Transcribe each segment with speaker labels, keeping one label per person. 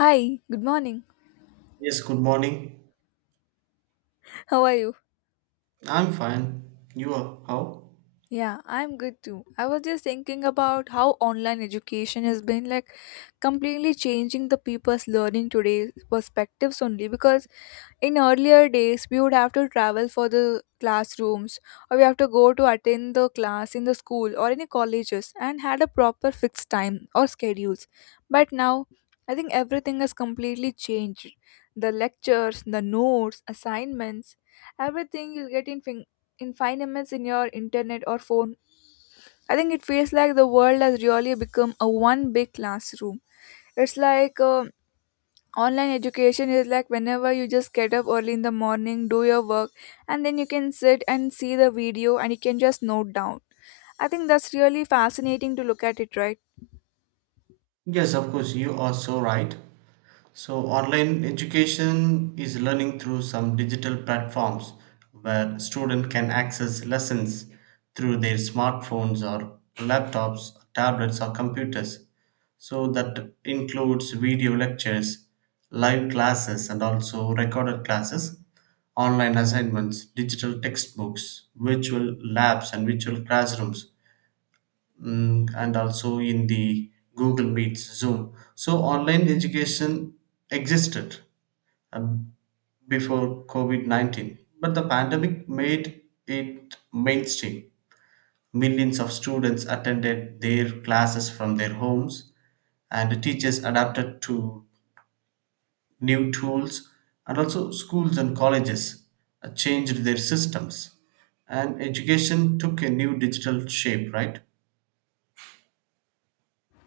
Speaker 1: Hi, good morning.
Speaker 2: Yes, good morning.
Speaker 1: How are you?
Speaker 2: I'm fine. You are how?
Speaker 1: Yeah, I'm good too. I was just thinking about how online education has been like completely changing the people's learning today's perspectives only because in earlier days we would have to travel for the classrooms, or we have to go to attend the class in the school or any colleges and had a proper fixed time or schedules. But now I think everything has completely changed. The lectures, the notes, assignments, everything you'll get in 5 minutes in your internet or phone. I think it feels like the world has really become a one big classroom. It's like online education is like whenever you just get up early in the morning, do your work, and then you can sit and see the video and you can just note down. I think that's really fascinating to look at it, right?
Speaker 2: Yes, of course, you are so right. So, online education is learning through some digital platforms where students can access lessons through their smartphones or laptops, tablets, or computers. So, that includes video lectures, live classes, and also recorded classes, online assignments, digital textbooks, virtual labs, and virtual classrooms and also in the Google Meets, Zoom. So online education existed um, before COVID 19, but the pandemic made it mainstream. Millions of students attended their classes from their homes, and the teachers adapted to new tools, and also schools and colleges changed their systems. And education took a new digital shape, right?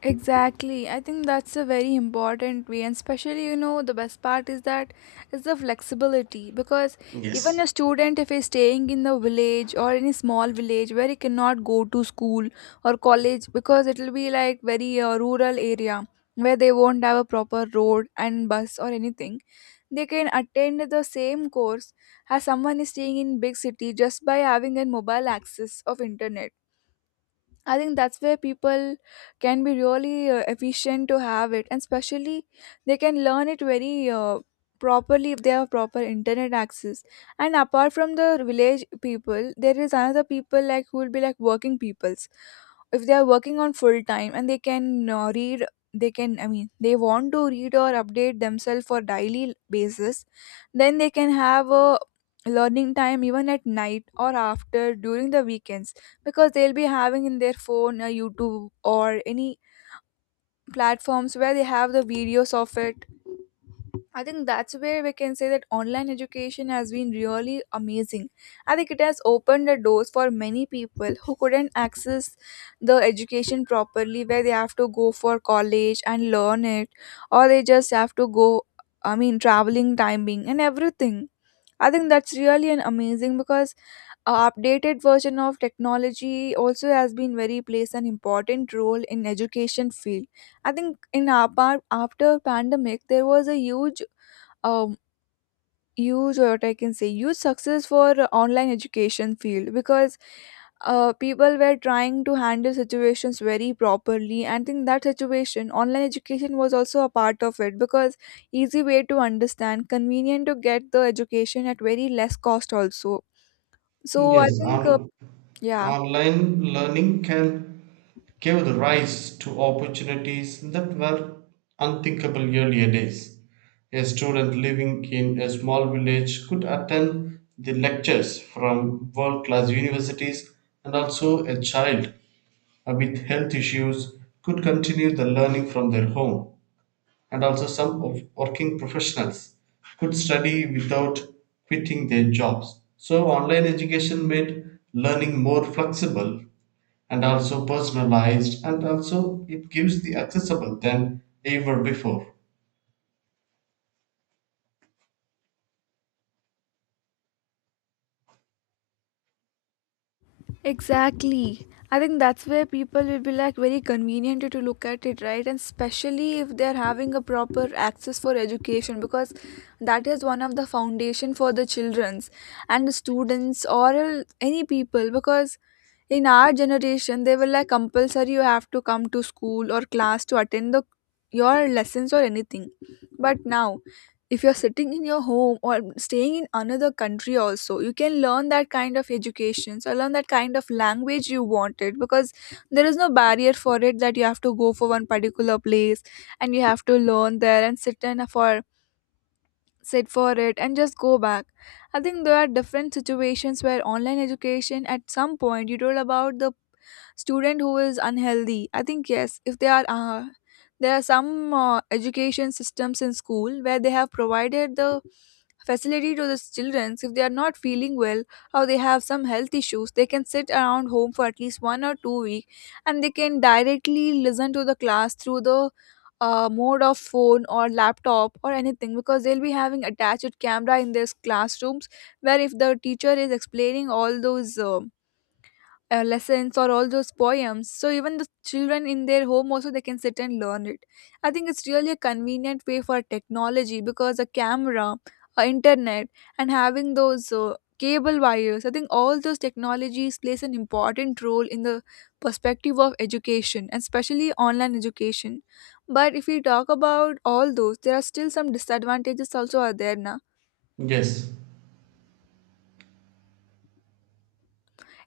Speaker 1: Exactly. I think that's a very important way, and especially, you know, the best part is that is the flexibility because even a
Speaker 2: Yes.
Speaker 1: student, if he's staying in the village or in a small village where he cannot go to school or college because it'll be like very rural area where they won't have a proper road and bus or anything, they can attend the same course as someone is staying in big city just by having a mobile access of internet. I think that's where people can be really efficient to have it, and especially they can learn it very properly if they have proper internet access. And apart from the village people, there is another people like who will be like working peoples. If they are working on full time and they can read, they can, I mean, they want to read or update themselves for daily basis, then they can have a learning time even at night or after during the weekends because they'll be having in their phone a youtube or any platforms where they have the videos of it. I think that's where we can say that online education has been really amazing. I think it has opened the doors for many people who couldn't access the education properly where they have to go for college and learn it, or they just have to go, I mean traveling timing and everything. I think that's really an amazing because updated version of technology also has been very plays an important role in education field. I think in apart after pandemic there was a huge um huge or what I can say huge success for online education field because people were trying to handle situations very properly, and in that situation online education was also a part of it because easy way to understand, convenient to get the education at very less cost also. So I
Speaker 2: Yes,
Speaker 1: think uh,
Speaker 2: and
Speaker 1: yeah
Speaker 2: online learning can give the rise to opportunities that were unthinkable earlier days. A student living in a small village could attend the lectures from world class universities, and also a child with health issues could continue the learning from their home. And also, some of working professionals could study without quitting their jobs. So, online education made learning more flexible and also personalized, and also it gives the accessible than ever before.
Speaker 1: Exactly. I think that's where people will be like very convenient to look at it, right? And especially if they're having a proper access for education because that is one of the foundation for the children's and the students or any people because in our generation they were like compulsory you have to come to school or class to attend the your lessons or anything. But now, if you're sitting in your home or staying in another country also, you can learn that kind of education or learn that kind of language you wanted because there is no barrier for it that you have to go for one particular place and you have to learn there and sit for it and just go back. I think there are different situations where online education, at some point you told about the student who is unhealthy. I think yes, if they are there are some education systems in school where they have provided the facility to the children. If they are not feeling well or they have some health issues, they can sit around home for at least 1 or 2 week, and they can directly listen to the class through the mode of phone or laptop or anything because they'll be having attached camera in their classrooms where if the teacher is explaining all those lessons or all those poems, so even the children in their home also they can sit and learn it. I think it's really a convenient way for technology, because a camera, a internet, and having those cable wires, I think all those technologies plays an important role in the perspective of education and especially online education. But if we talk about all those, there are still some disadvantages also are there now.
Speaker 2: Yes.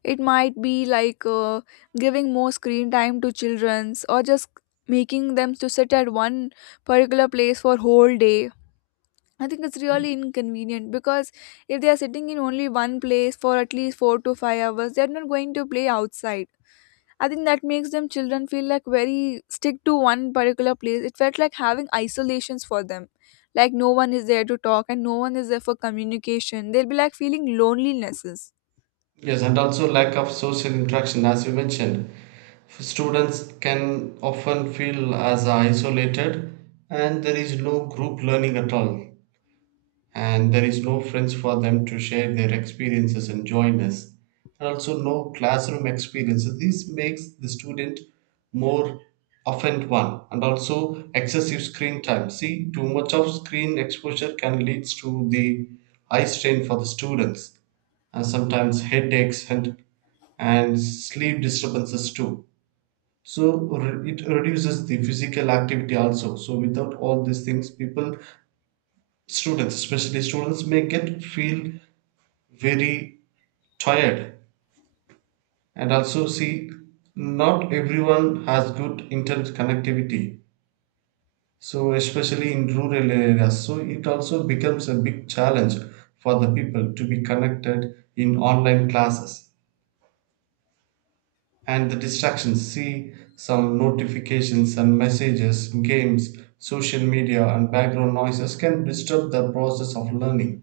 Speaker 1: It might be like giving more screen time to childrens or just making them to sit at one particular place for whole day. I think it's really inconvenient because if they are sitting in only one place for at least 4 to 5 hours, they are not going to play outside. I think that makes them children feel like very stick to one particular place. It felt like having isolations for them. Like no one is there to talk and no one is there for communication. They'll be like feeling lonelinesses.
Speaker 2: Yes, and also lack of social interaction, as you mentioned, students can often feel as isolated, and there is no group learning at all, and there is no friends for them to share their experiences and join us, and also no classroom experience. So this makes the student more offend one. And also excessive screen time. See, too much of screen exposure can lead to the eye strain for the students, and sometimes headaches and sleep disturbances too. So it reduces the physical activity also. So without all these things, people, students, especially students may get feel very tired. And also, see, not everyone has good internet connectivity, so especially in rural areas, so it also becomes a big challenge for the people to be connected in online classes. And the distractions, see, some notifications and messages, games, social media and background noises can disturb the process of learning.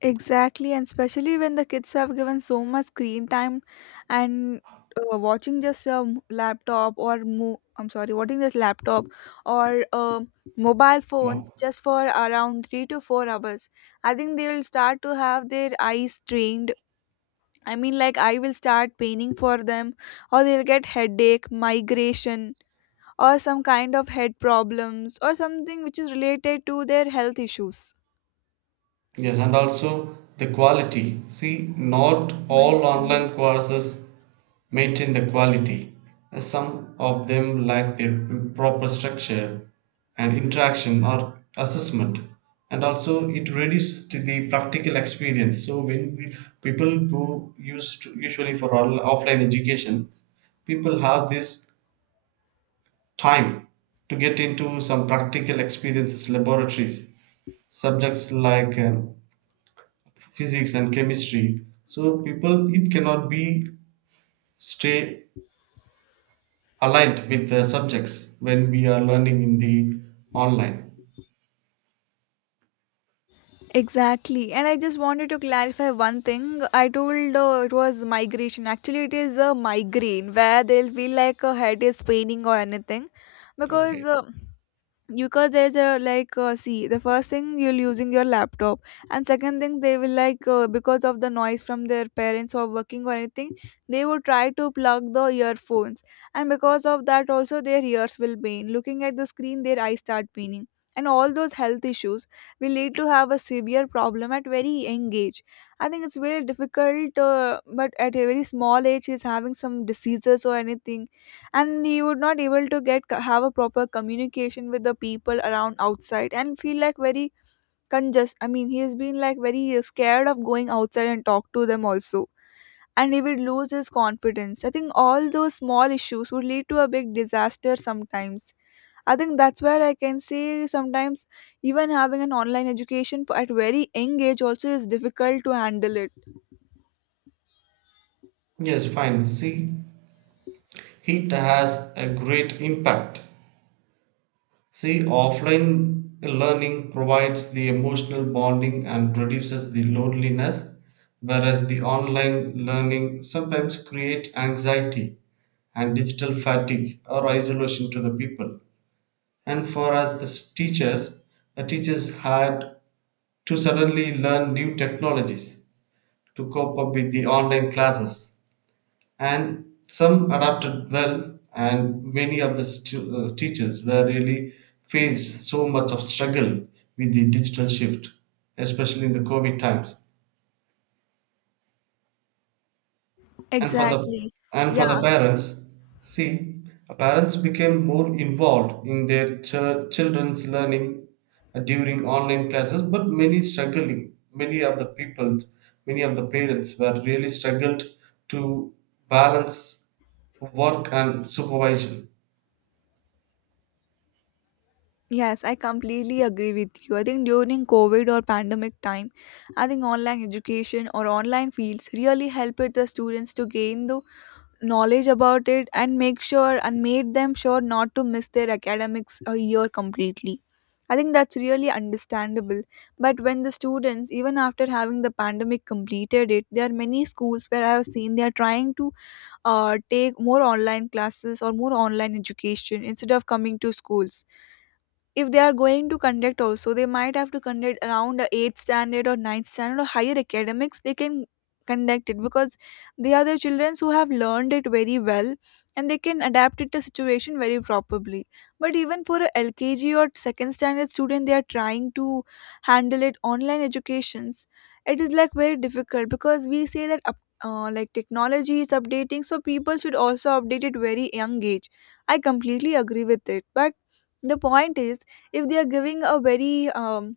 Speaker 1: Exactly, and especially when the kids have given so much screen time and watching just a m- laptop or mo- I'm sorry, watching this laptop or mobile
Speaker 2: Ma-
Speaker 1: phones just for around 3 to 4 hours. I think they will start to have their eyes strained. I mean, like I will start paining for them, or they'll get headache, migration, or some kind of head problems, or something which is related to their health issues.
Speaker 2: Yes, and also the quality. See, not
Speaker 1: My
Speaker 2: all online courses maintain the quality. Some of them lack their proper structure and interaction or assessment. And also, it reduces to the practical experience. So, when we, people go used to, usually for all, offline education, people have this time to get into some practical experiences, laboratories, subjects like physics and chemistry. So people it cannot be stay aligned with the subjects when we are learning in the online.
Speaker 1: Exactly. And I just wanted to clarify one thing. I told it was migration. Actually, it is a migraine where they'll feel like a head is paining or anything. Because
Speaker 2: Okay.
Speaker 1: uh, because there's a like see, the first thing you're using your laptop, and second thing they will like because of the noise from their parents or working or anything, they would try to plug the earphones, and because of that also their ears will pain. Looking at the screen their eyes start paining, and all those health issues will lead to have a severe problem at very young age. I think it's very difficult, but at a very small age he's having some diseases or anything, and he would not able to get have a proper communication with the people around outside and feel like very congested. I mean, he has been like very scared of going outside and talk to them also, and he would lose his confidence. I think all those small issues would lead to a big disaster sometimes. I think that's where I can say sometimes even having an online education for, at very young age also is difficult to handle it.
Speaker 2: Yes, fine. See, it has a great impact. See, offline learning provides the emotional bonding and reduces the loneliness, whereas the online learning sometimes create anxiety and digital fatigue or isolation to the people. And for us the teachers, the teachers had to suddenly learn new technologies to cope up with the online classes. And some adapted well, and many of the teachers were really faced so much of struggle with the digital shift, especially in the COVID times. And for the—
Speaker 1: Exactly.
Speaker 2: and for the
Speaker 1: Yeah.
Speaker 2: parents, see, parents became more involved in their children's learning during online classes. But many struggling, many of the people, many of the parents were really struggled to balance work and supervision.
Speaker 1: Yes, I completely agree with you. I think during COVID or pandemic time, I think online education or online fields really helped the students to gain the knowledge about it and make sure and made them sure not to miss their academics a year completely. I think that's really understandable. But when the students, even after having the pandemic completed it, there are many schools where I have seen they are trying to take more online classes or more online education instead of coming to schools. If they are going to conduct also, they might have to conduct around a eighth standard or ninth standard or higher academics they can conduct it because they are the children who have learned it very well and they can adapt it to situation very properly. But even for a lkg or second standard student, they are trying to handle it online educations. It is like very difficult because we say that like technology is updating, so people should also update it very young age. I completely agree with it, but the point is if they are giving a very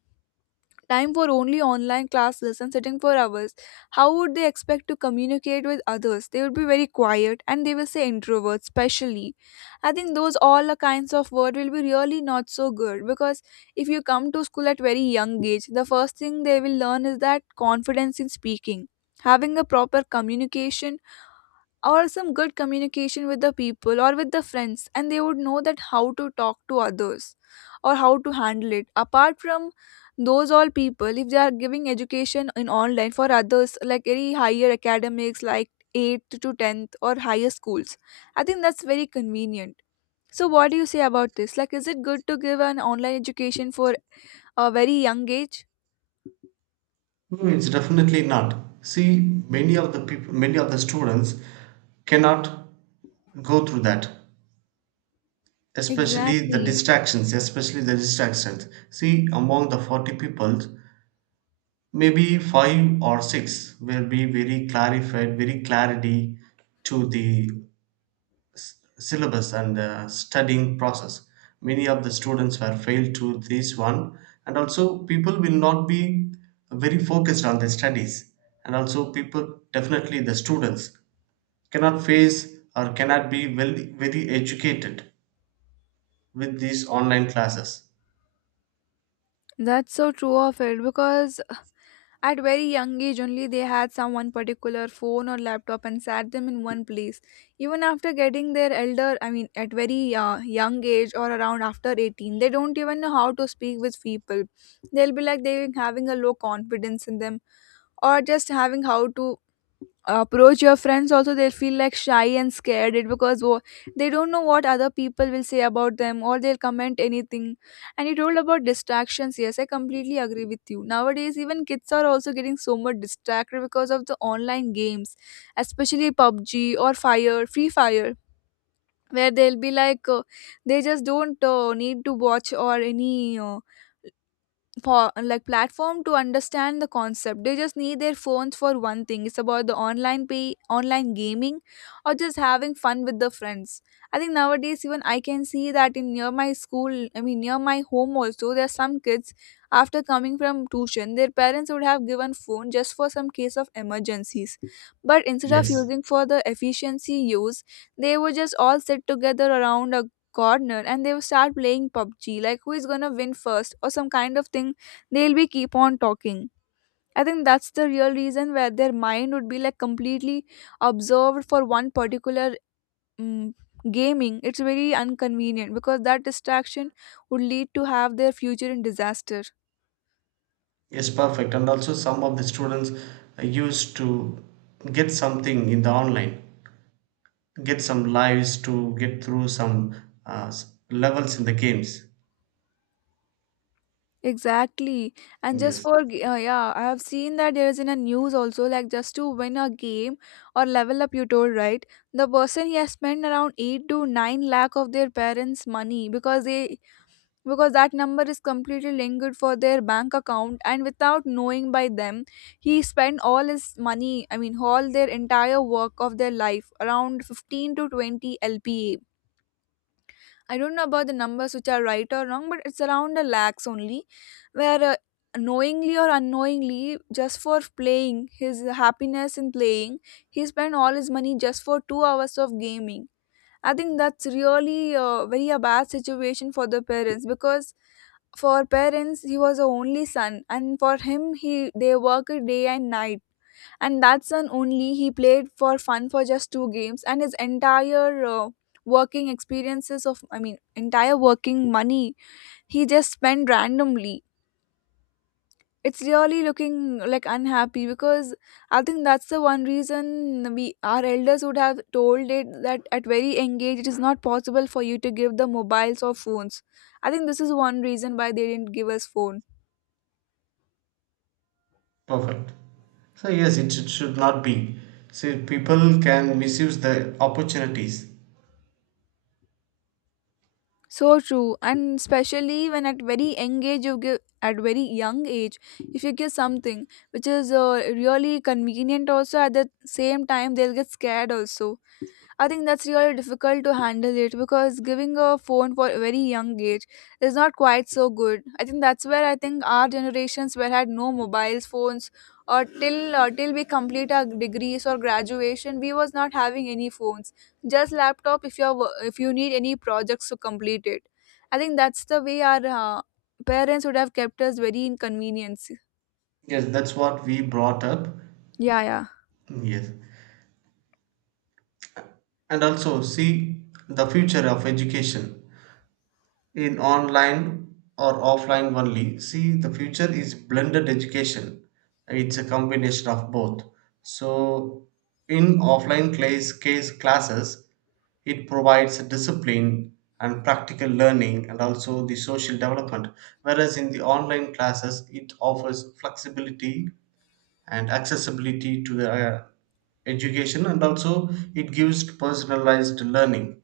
Speaker 1: time for only online classes and sitting for hours, how would they expect to communicate with others? They would be very quiet and they will say introverts especially. I think those all the kinds of word will be really not so good because if you come to school at very young age, the first thing they will learn is that confidence in speaking, having a proper communication, or some good communication with the people or with the friends, and they would know that how to talk to others or how to handle it. Apart from those all people, if they are giving education in online for others like any higher academics like 8th to 10th or higher schools, I think that's very convenient. So what do you say about this, like is it good to give an online education for a very young age?
Speaker 2: No, it's definitely not. See, many of the people, many of the students cannot go through that, especially the
Speaker 1: Exactly.
Speaker 2: distractions, especially the distractions. See, among the 40 people, maybe 5 or 6 will be very clarified, very clarity to the syllabus and the studying process. Many of the students were failed to this one. And also people will not be very focused on their studies. And also people, definitely the students cannot face or cannot be well, very educated with these online classes.
Speaker 1: That's so true of it, because at very young age only they had some one particular phone or laptop and sat them in one place. Even after getting their elder, I mean at very young age or around after 18, they don't even know how to speak with people. They'll be like they having a low confidence in them, or just having how to approach your friends. Also they feel like shy and scared it because they don't know what other people will say about them or they'll comment anything. And you told about distractions, yes, I completely agree with you. Nowadays even kids are also getting so much distracted because of the online games, especially PUBG or fire free fire, where they'll be like they just don't need to watch or any for like platform to understand the concept. They just need their phones for one thing, it's about the online gaming or just having fun with the friends. I think nowadays even I can see that, in near my school, I mean near my home also, there are some kids. After coming from tuition their parents would have given phone just for some case of emergencies, but instead of
Speaker 2: Yes.
Speaker 1: using for the efficiency use, they would just all sit together around a corner and they will start playing PUBG, like who is gonna win first or some kind of thing. They'll be keep on talking. I think that's the real reason where their mind would be like completely observed for one particular um, gaming. It's very inconvenient because that distraction would lead to have their future in disaster.
Speaker 2: Yes, perfect. And also, some of the students used to get something in the online, get some lives to get through some levels in the games.
Speaker 1: Exactly. And just
Speaker 2: Yes,
Speaker 1: for, yeah, I have seen that there is in a news also, like just to win a game or level up, you told, right? The person he has spent around 8 to 9 lakh of their parents' money, because they, because that number is completely linked for their bank account and without knowing by them he spent all his money. I mean all their entire work of their life around 15 to 20 lpa. I don't know about the numbers which are right or wrong, but it's around a lakhs only, where knowingly or unknowingly, just for playing his happiness in playing he spent all his money just for 2 hours of gaming. I think that's really very a bad situation for the parents, because for parents he was the only son and for him he they work day and night. And that son only he played for fun for just two games and his entire working experiences of, I mean entire working money, he just spent randomly. It's really looking like unhappy because I think that's the one reason we, our elders would have told it, that at very engaged it is not possible for you to give the mobiles or phones. I think this is one reason why they didn't give us phone.
Speaker 2: perfect. So, yes, it should not be. See, people can misuse the opportunities.
Speaker 1: So true, and especially when at very engaged you give, at very young age, if you give something which is really convenient, also at the same time they'll get scared also. I think that's really difficult to handle it because giving a phone for a very young age is not quite so good. I think that's where, I think our generations were had no mobiles, phones, or till till we complete our degrees or graduation, we was not having any phones. Just laptop if you are, if you need any projects to complete it. I think that's the way our parents would have kept us very inconvenienced.
Speaker 2: Yes, that's what we brought up.
Speaker 1: Yeah, yeah.
Speaker 2: Yes. And also, see, the future of education, in online or offline only. See, the future is blended education. It's a combination of both. So, in offline class, case classes, it provides a discipline and practical learning and also the social development. Whereas in the online classes, it offers flexibility and accessibility to the education, and also it gives personalized learning.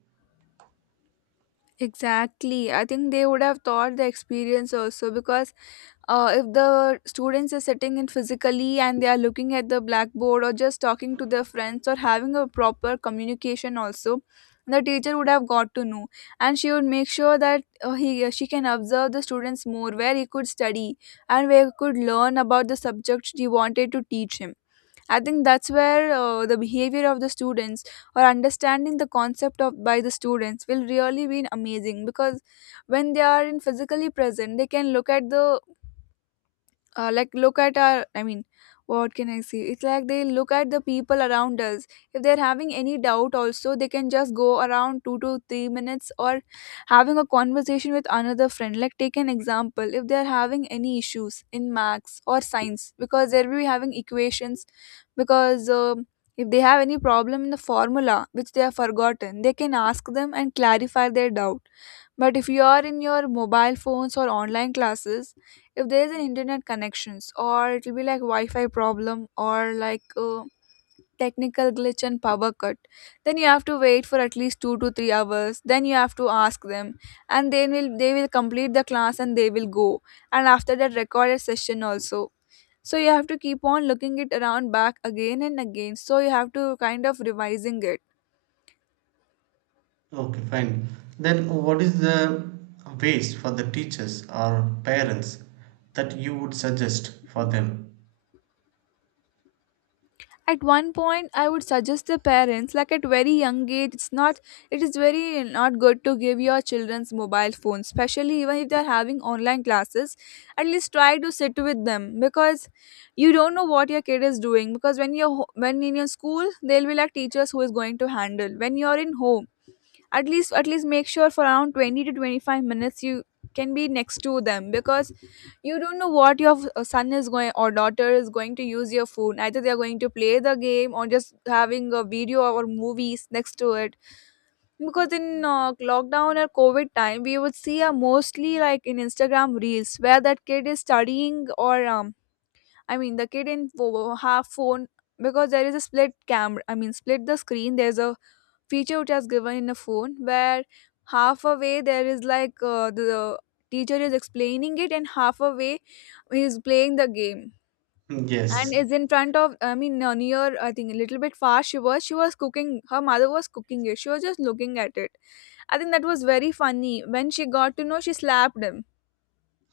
Speaker 1: Exactly. I think they would have thought the experience also because if the students are sitting in physically and they are looking at the blackboard or just talking to their friends or having a proper communication also, the teacher would have got to know, and she would make sure that he she can observe the students more where he could study and where he could learn about the subject she wanted to teach him. I think that's where the behavior of the students or understanding the concept of by the students will really be amazing, because when they are in physically present they can look at the like look at our, I mean what can I say, it's like they look at the people around us. If they're having any doubt also they can just go around 2 to 3 minutes or having a conversation with another friend, like take an example, if they're having any issues in maths or science because they'll be having equations, because if they have any problem in the formula which they have forgotten they can ask them and clarify their doubt. But if you are in your mobile phones or online classes, if there is an internet connections, or it will be like wi-fi problem, or like technical glitch and power cut, then you have to wait for at least 2 to 3 hours, then you have to ask them. And then will they will complete the class and they will go, and after that recorded session also, so you have to keep on looking it around back again and again, so you have to kind of revising it.
Speaker 2: Okay, fine. Then what is the ways for the teachers or parents that you would suggest for them?
Speaker 1: At one point I would suggest the parents, like at very young age it's not, it is very not good to give your children's mobile phone, especially even if they're having online classes. At least try to sit with them because you don't know what your kid is doing, because when you're when in your school they'll be like teachers who is going to handle, when you're in home at least make sure for around 20 to 25 minutes you can be next to them, because you don't know what your son is going or daughter is going to use your phone, either they are going to play the game or just having a video or movies next to it. Because in lockdown or COVID time we would see mostly like in Instagram reels where that kid is studying or I mean the kid in have phone. Because there is a split camera, I mean split the screen, there's a feature which has given in a phone where half a way there is like the teacher is explaining it, and half a way he is playing the game.
Speaker 2: Hmm.
Speaker 1: And
Speaker 2: Yes.
Speaker 1: is in front of, I mean near, I think a little bit far, she was, she was cooking, her mother was cooking it, she was just looking at it. I think that was very funny. When she got to know she slapped him.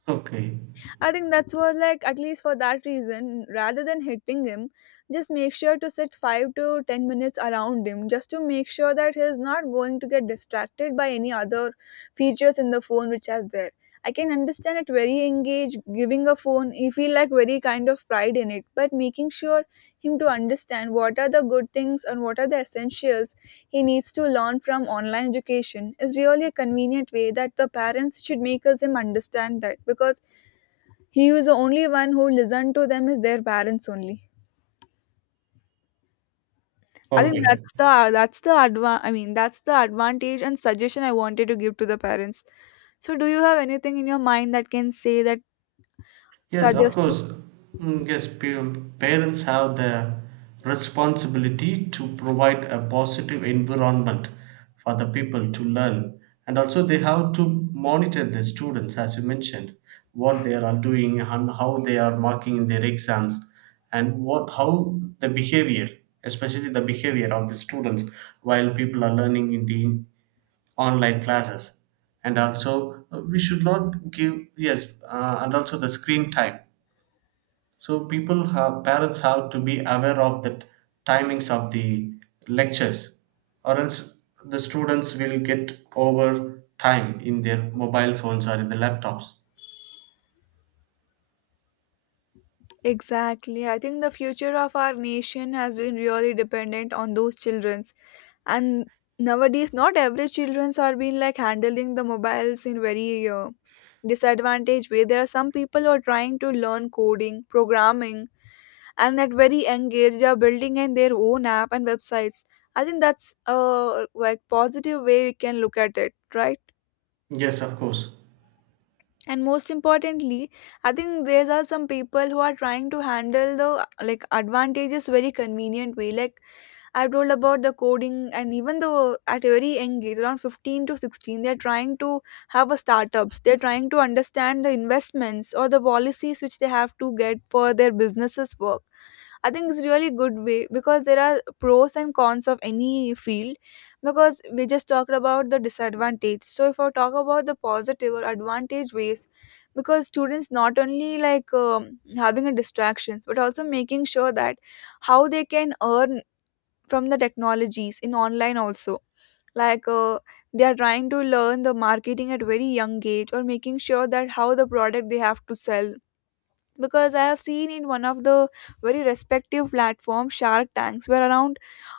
Speaker 2: Okay.
Speaker 1: I think that's what, like, at least for that reason, rather than hitting him, just make sure to sit 5 to 10 minutes around him just to make sure that he's not going to get distracted by any other features in the phone which has there. I can understand it very engaged, giving a phone, he feel like very kind of pride in it, but making sure him to understand what are the good things and what are the essentials he needs to learn from online education is really a convenient way that the parents should make us him understand that, because he was the only one who listened to them is their parents only. I think
Speaker 2: Perfect.
Speaker 1: that's the, that's the I mean that's the advantage and suggestion I wanted to give to the parents. So do you have anything in your mind that can say that
Speaker 2: Yes, of
Speaker 1: suggested?
Speaker 2: course. Mm, yes, parents have the responsibility to provide a positive environment for the people to learn. And also, they have to monitor the students, as you mentioned, what they are doing and how they are marking in their exams, and what how the behavior, especially the behavior of the students while people are learning in the online classes. And also, we should not give, yes, and also the screen time, so people have parents have to be aware of the timings of the lectures, or else the students will get over time in their mobile phones or in the laptops.
Speaker 1: Exactly. I think the future of our nation has been really dependent on those childrens. And nowadays, not every childrens are being like handling the mobiles in very disadvantage way. There are some people who are trying to learn coding, programming, and at very young age they are building in their own app and websites. I think that's a like positive way we can look at it, right?
Speaker 2: Yes, of course.
Speaker 1: And most importantly I think there are some people who are trying to handle the like advantages very convenient way, like I told about the coding, and even though at a very young age around 15 to 16 they're trying to have a startups, they're trying to understand the investments or the policies which they have to get for their businesses work. I think it's really good way because there are pros and cons of any field, because we just talked about the disadvantage. So if I talk about the positive or advantage ways, because students not only like having a distractions but also making sure that how they can earn from the technologies in online also, like they are trying to learn the marketing at very young age, or making sure that how the product they have to sell. Because I have seen in one of the very respective platform Shark Tanks, where around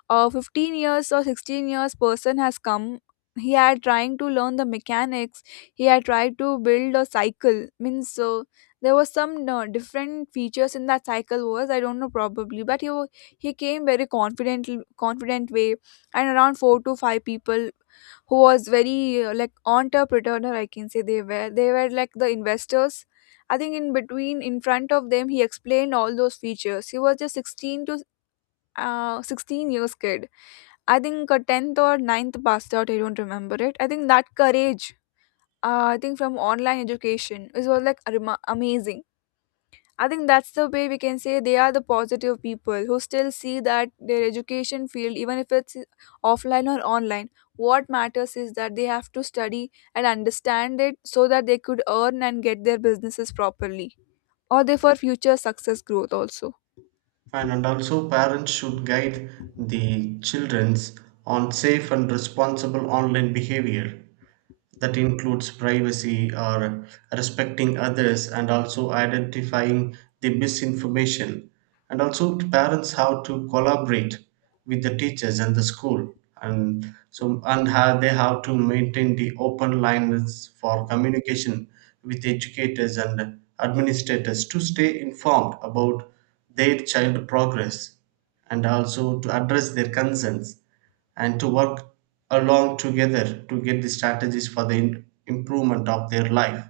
Speaker 1: 15 years or 16 years person has come. He had trying to learn the mechanics. He had tried to build a cycle means, so there was some different features in that cycle, was, I don't know probably, but he came very confident way. And around 4 to 5 people who was very like entrepreneur, I can say, they were like the investors. I think in between, in front of them, he explained all those features. He was just 16 years kid. I think a 10th or ninth passed out, I don't remember it. I think that courage, I think from online education, it was like amazing. I think that's the way we can say they are the positive people who still see that their education field, even if it's offline or online, what matters is that they have to study and understand it so that they could earn and get their businesses properly, or they for future success growth also.
Speaker 2: And also parents should guide the childrens on safe and responsible online behavior. That includes privacy or respecting others, and also identifying the misinformation, and also to parents how to collaborate with the teachers and the school, and so and how they have to maintain the open lines for communication with educators and administrators to stay informed about their child progress, and also to address their concerns, and to work along together to get the strategies for the improvement of their life.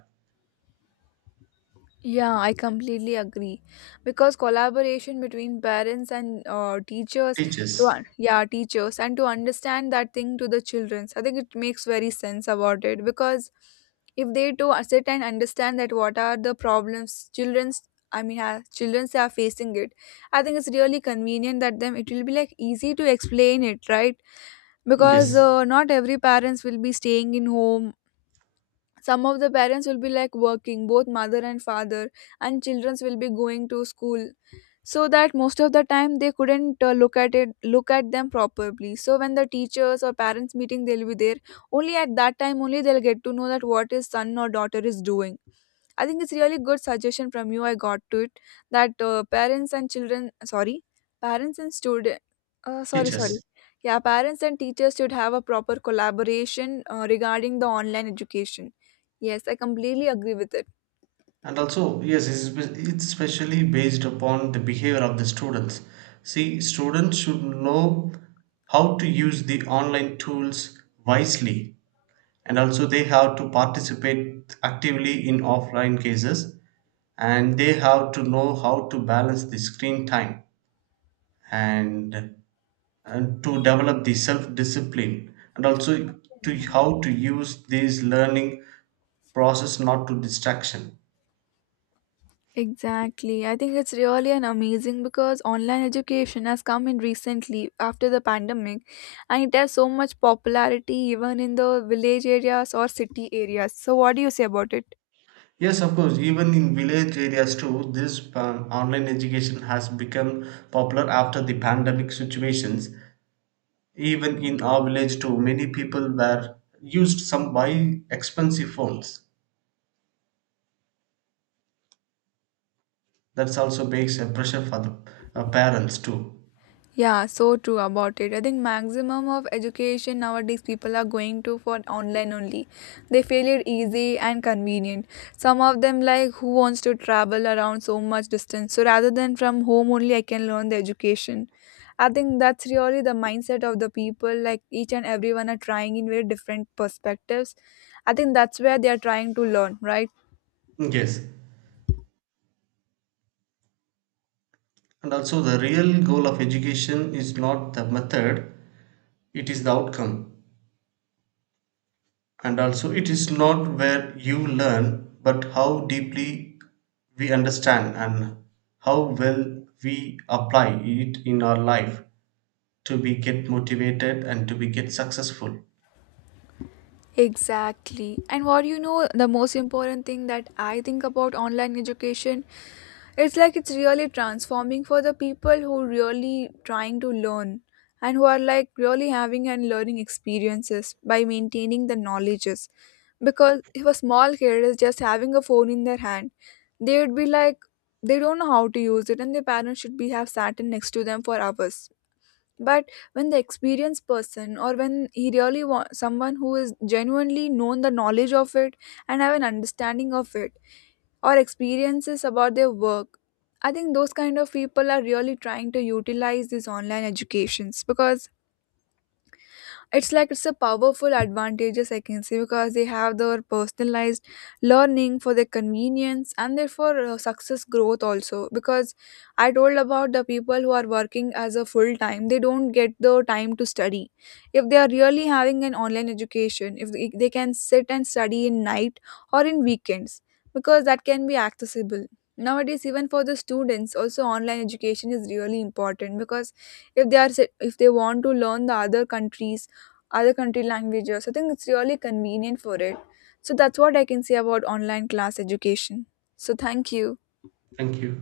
Speaker 1: Yeah, I completely agree, because collaboration between parents and teachers,
Speaker 2: Teachers.
Speaker 1: yeah, teachers, and to understand that thing to the children. I think it makes very sense about it, because if they to sit and understand that what are the problems children's, I mean, children's are facing it, I think it's really convenient that them it will be like easy to explain it, right? Because
Speaker 2: Yes,
Speaker 1: not every parents will be staying in home. Some of the parents will be like working, both mother and father, and children will be going to school, so that most of the time they couldn't look at them properly. So when the teachers or parents meeting, they'll be there, only at that time only they'll get to know that what his son or daughter is doing. I think it's really good suggestion from you, I got to it, that parents and children, sorry, parents and student, sorry, sorry,
Speaker 2: teachers.
Speaker 1: yeah, parents and teachers should have a proper collaboration regarding the online education. Yes, I completely agree with it.
Speaker 2: And also, yes, it's it's especially based upon the behavior of the students. See, students should know how to use the online tools wisely, and also they have to participate actively in offline cases, and they have to know how to balance the screen time, and, and to develop the self discipline, and also to how to use this learning process, not to distraction.
Speaker 1: Exactly. I think it's really an amazing, because online education has come in recently after the pandemic, and it has so much popularity even in the village areas or city areas. So what do you say about it?
Speaker 2: Yes, of course. Even in village areas too, this online education has become popular after the pandemic situations. Even in our village too, many people were used some by expensive phones. That's also makes a pressure for the parents too.
Speaker 1: Yeah, so true about it. I think maximum of education nowadays, people are going to for online only. They feel it easy and convenient. Some of them like who wants to travel around so much distance. So rather than from home only I can learn the education. I think that's really the mindset of the people, like each and everyone are trying in very different perspectives. I think that's where they are trying to learn, right?
Speaker 2: Yes. And also, the real goal of education is not the method, it is the outcome. And also, it is not where you learn, but how deeply we understand and how well we apply it in our life to be get motivated and to be get successful.
Speaker 1: Exactly. And what do you know, the most important thing that I think about online education, it's like it's really transforming for the people who really trying to learn, and who are like really having and learning experiences by maintaining the knowledges. Because if a small kid is just having a phone in their hand, they would be like they don't know how to use it, and their parents should be have sat in next to them for hours. But when the experienced person, or when he really wants someone who is genuinely known the knowledge of it and have an understanding of it, or experiences about their work, I think those kind of people are really trying to utilize these online educations, because it's like it's a powerful advantages, I can say, because they have their personalized learning for their convenience, and therefore success growth also. Because I told about the people who are working as a full time, they don't get the time to study. If they are really having an online education, if they can sit and study in night or in weekends, because that can be accessible nowadays. Even for the students also, online education is really important because if they want to learn the other countries, other country languages. So, I think it's really convenient for it. So that's what I can say about online class education. So thank you.
Speaker 2: Thank you.